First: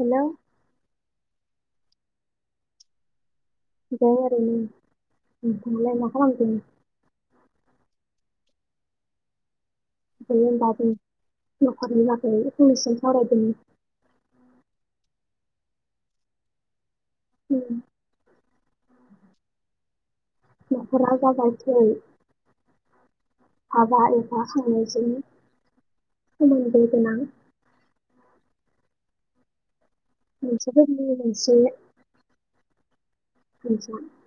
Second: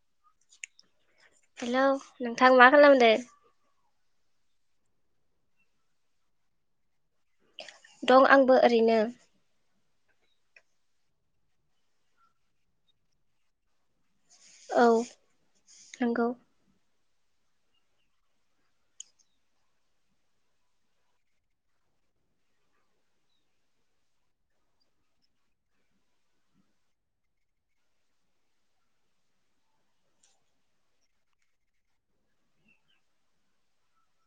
हेल'? Hello नोंथां मा खालामदों? दं ओरैनो नोंलाय मा खालामदो? दं आंबो ओरैनो। दे होमबा जों न'खरनि बागै फंनैसो सावरायदोनि। औ नंगौ। उम। न'खरा जाबाय थै हाबा एफा खांनायजों सोमोन्दो गोनां मानसिफोरनि मोनसे [unintelligible]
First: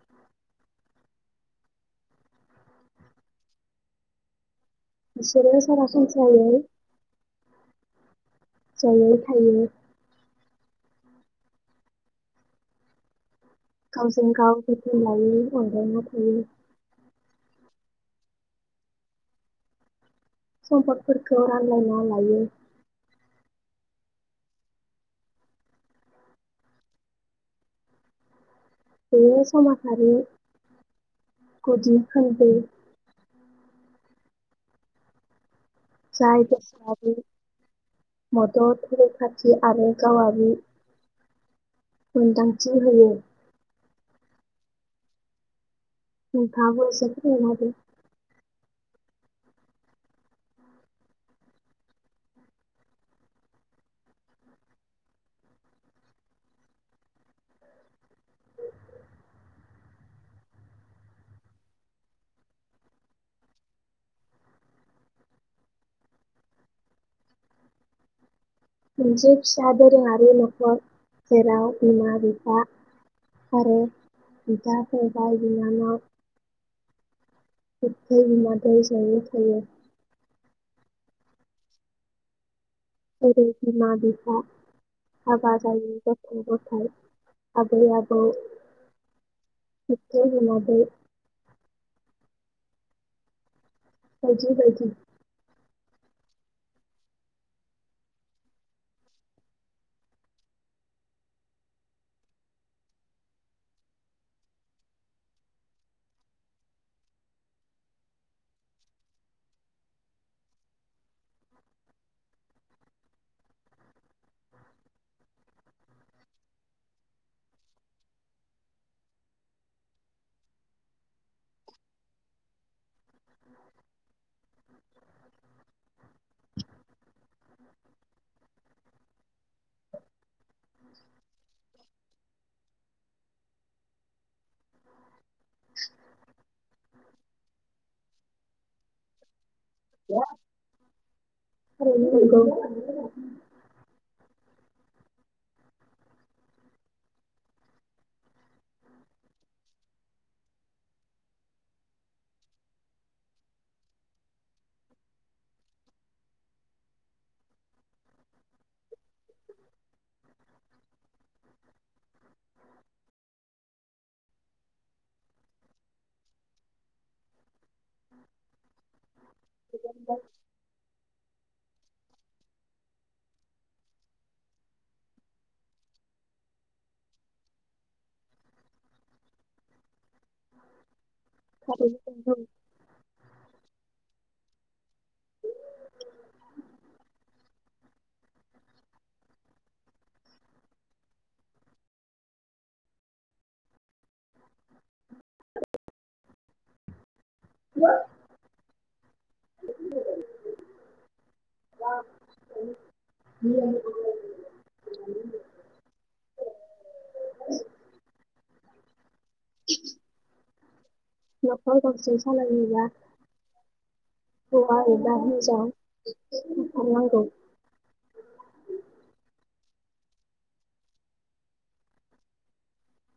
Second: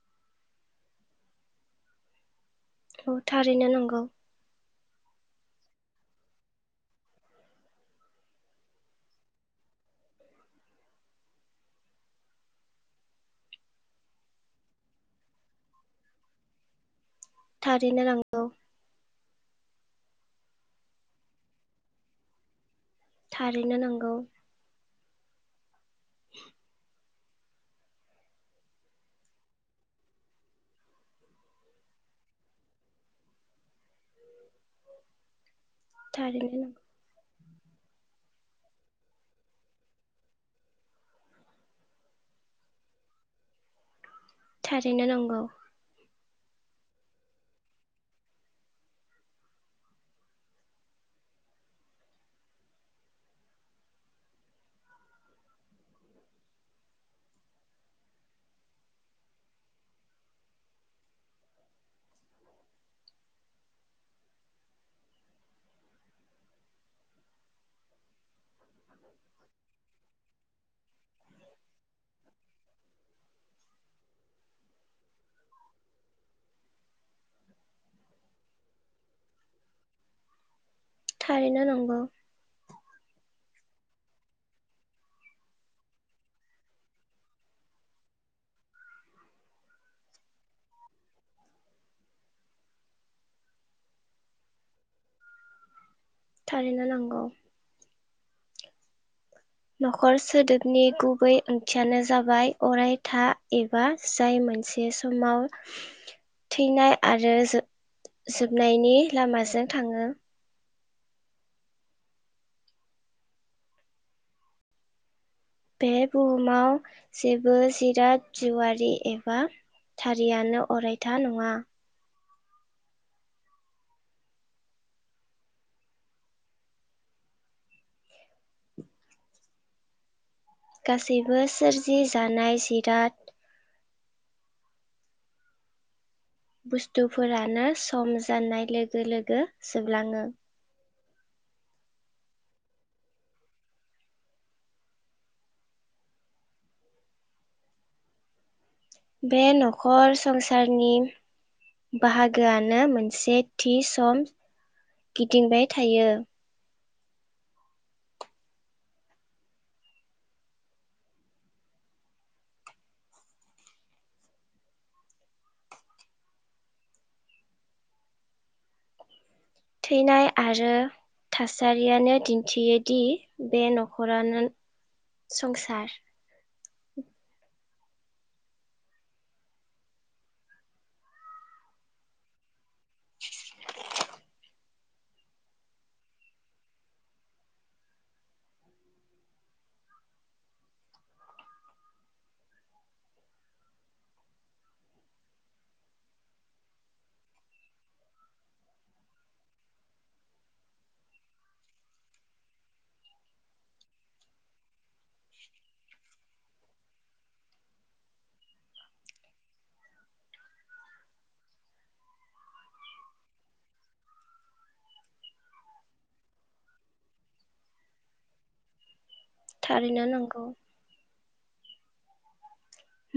औ थारैनो नंगौ। बिसोरो सरासनस्रायै ज'यै थायो। गावजों गाव जोथोन लायो अनलायना थायो। थारैनो नंगौ। सम्पदफोरखौ रानलायना लायो। थारैनो नंगौ। [inaudible] बेयो समाजारि गुदि खोन्दो। जाय थारैनो नंगौ बेसादारि मदद, रैखाथि आरो गावारि मोन्दांथि होयो। थारैनो नंगौ। नोंथाङाबो एसे फोरमायना होदो। मोनसे फिसा दोरोङारि न'खर जेराव बिमा-बिफा आरो बिदा-फंबाय, बिनानाव बिबथै-बिमादैनि ज'यै थायो। थारैनो नंगौ। जे बिमा- बिफा, हाबा जायै गथ'-गथाय, आबै-आबौ, बिबथै - बिमादै बायदि बायदि। थारैनो नंगौ। न'खर सोदोबनि गुबै ओंथियानो जाबाय अरायथा एबा जाय मोनसे समाव [unintelligible] थैनाय आरो जो-जोबनायनि लामाजों थाङो। बे बुहुमाव जेबो जिराद जिउवारि एबा थारियानो अरायथा नङा। गासैबो सोरजि जानाय जिराद [unintelligible] बुस्थुफोरानो सम जानाय लोगो लोगो जोबलाङो। [unintelligible] बे न'खर संसारनि बाहागोआनो मोनसे थि सम गिदिंबाय थायो। थैनाय आरो थासारियानो दिन्थियोदि बे न'खरानो संसार। [unintelligible] [unintelligible] [unintelligible] [inaudible] न'खर गंसे सालायनोब्ला हौवा एबा हिनजाव थाथारनांगौ। थारैनो नंगौ।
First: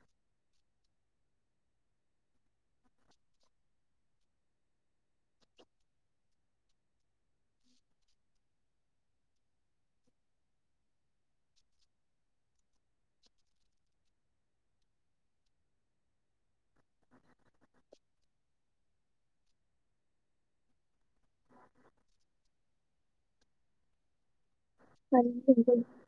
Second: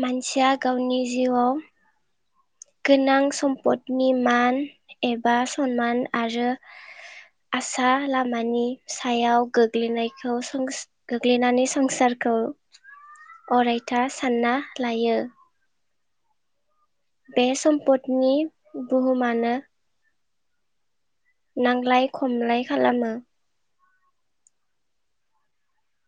मानसिया गावनि जिउआव गोनां सम्पदनि मान एबा सनमान आरो आसा लामानि सायाव गोग्लैनायखौ सोंस गोग्लैनानै संसारखौ अरायथा सानना लायो। बे सम्पदनि बुहुमानो नांलाय खमलाय खालामो। [unintelligible]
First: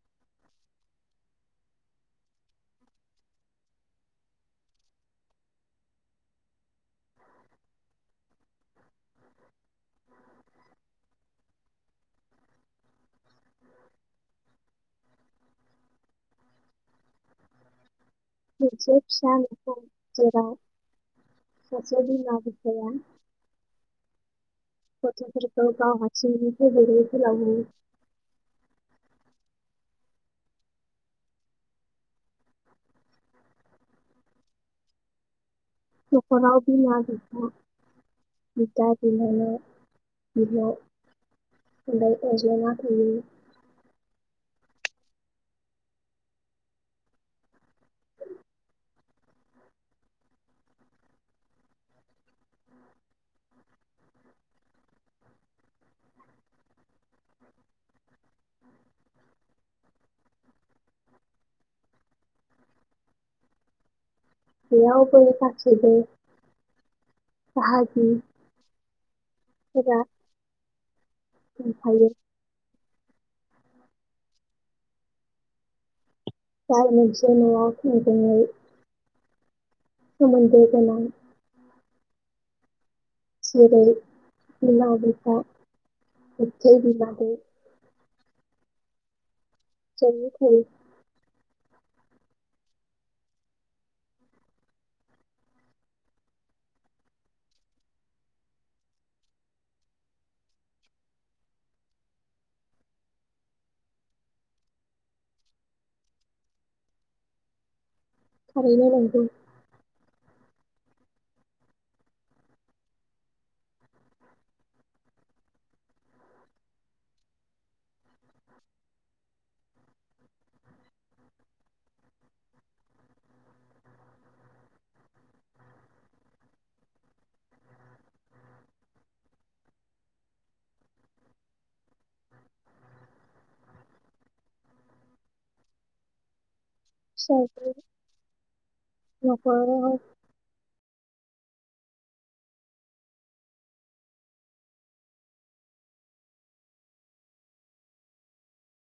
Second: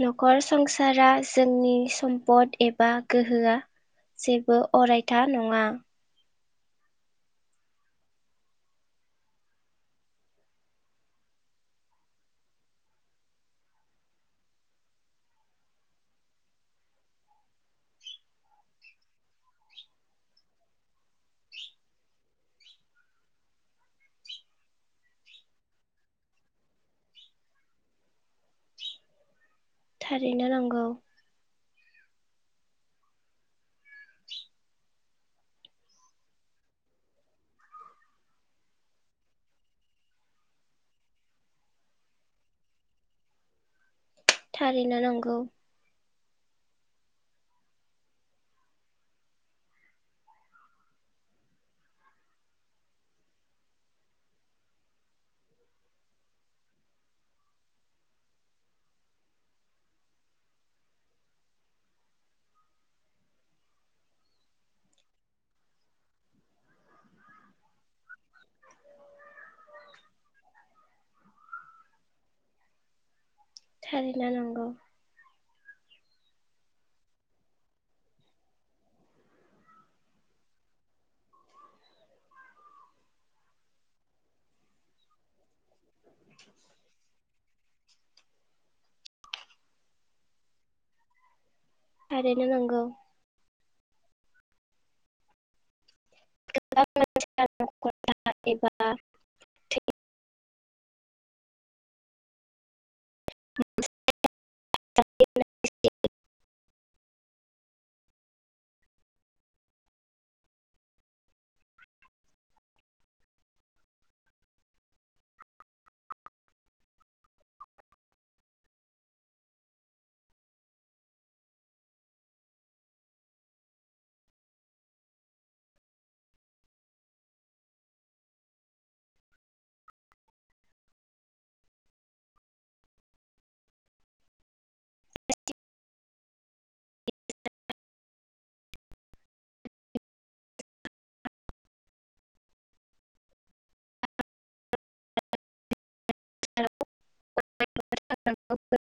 न'खर संसारा जोंनि सम्पद एबा गोहोआ जेबो अरायथा नङा। [inaudible] मोनसे फिसा नखर जेराव ससे बिमा बिफाया गथ'फोरखौ गाव हारसिंनो फेदेरो फोलावो। थारैनो नंगौ। न'खराव बिमा बिफा बिदा बिनानाव बिब' ओमफ्राय अनज्लायना थायो। थारैनो नंगौ। बेयाव जों गासिबो बाहागि फोरा ओमफायो थारैनो नंगौ। जाय मोनसे न'यव थोंजोङै सोमोन्दो गोनां जेरै बिमा बिफा बिबथै बिमादै ज'यै थायो। थारैनो नंगौ। [unintelligible] एबा [unintelligible] थारैनो नंगौ। फिसाफोर न'खराव [unintelligible]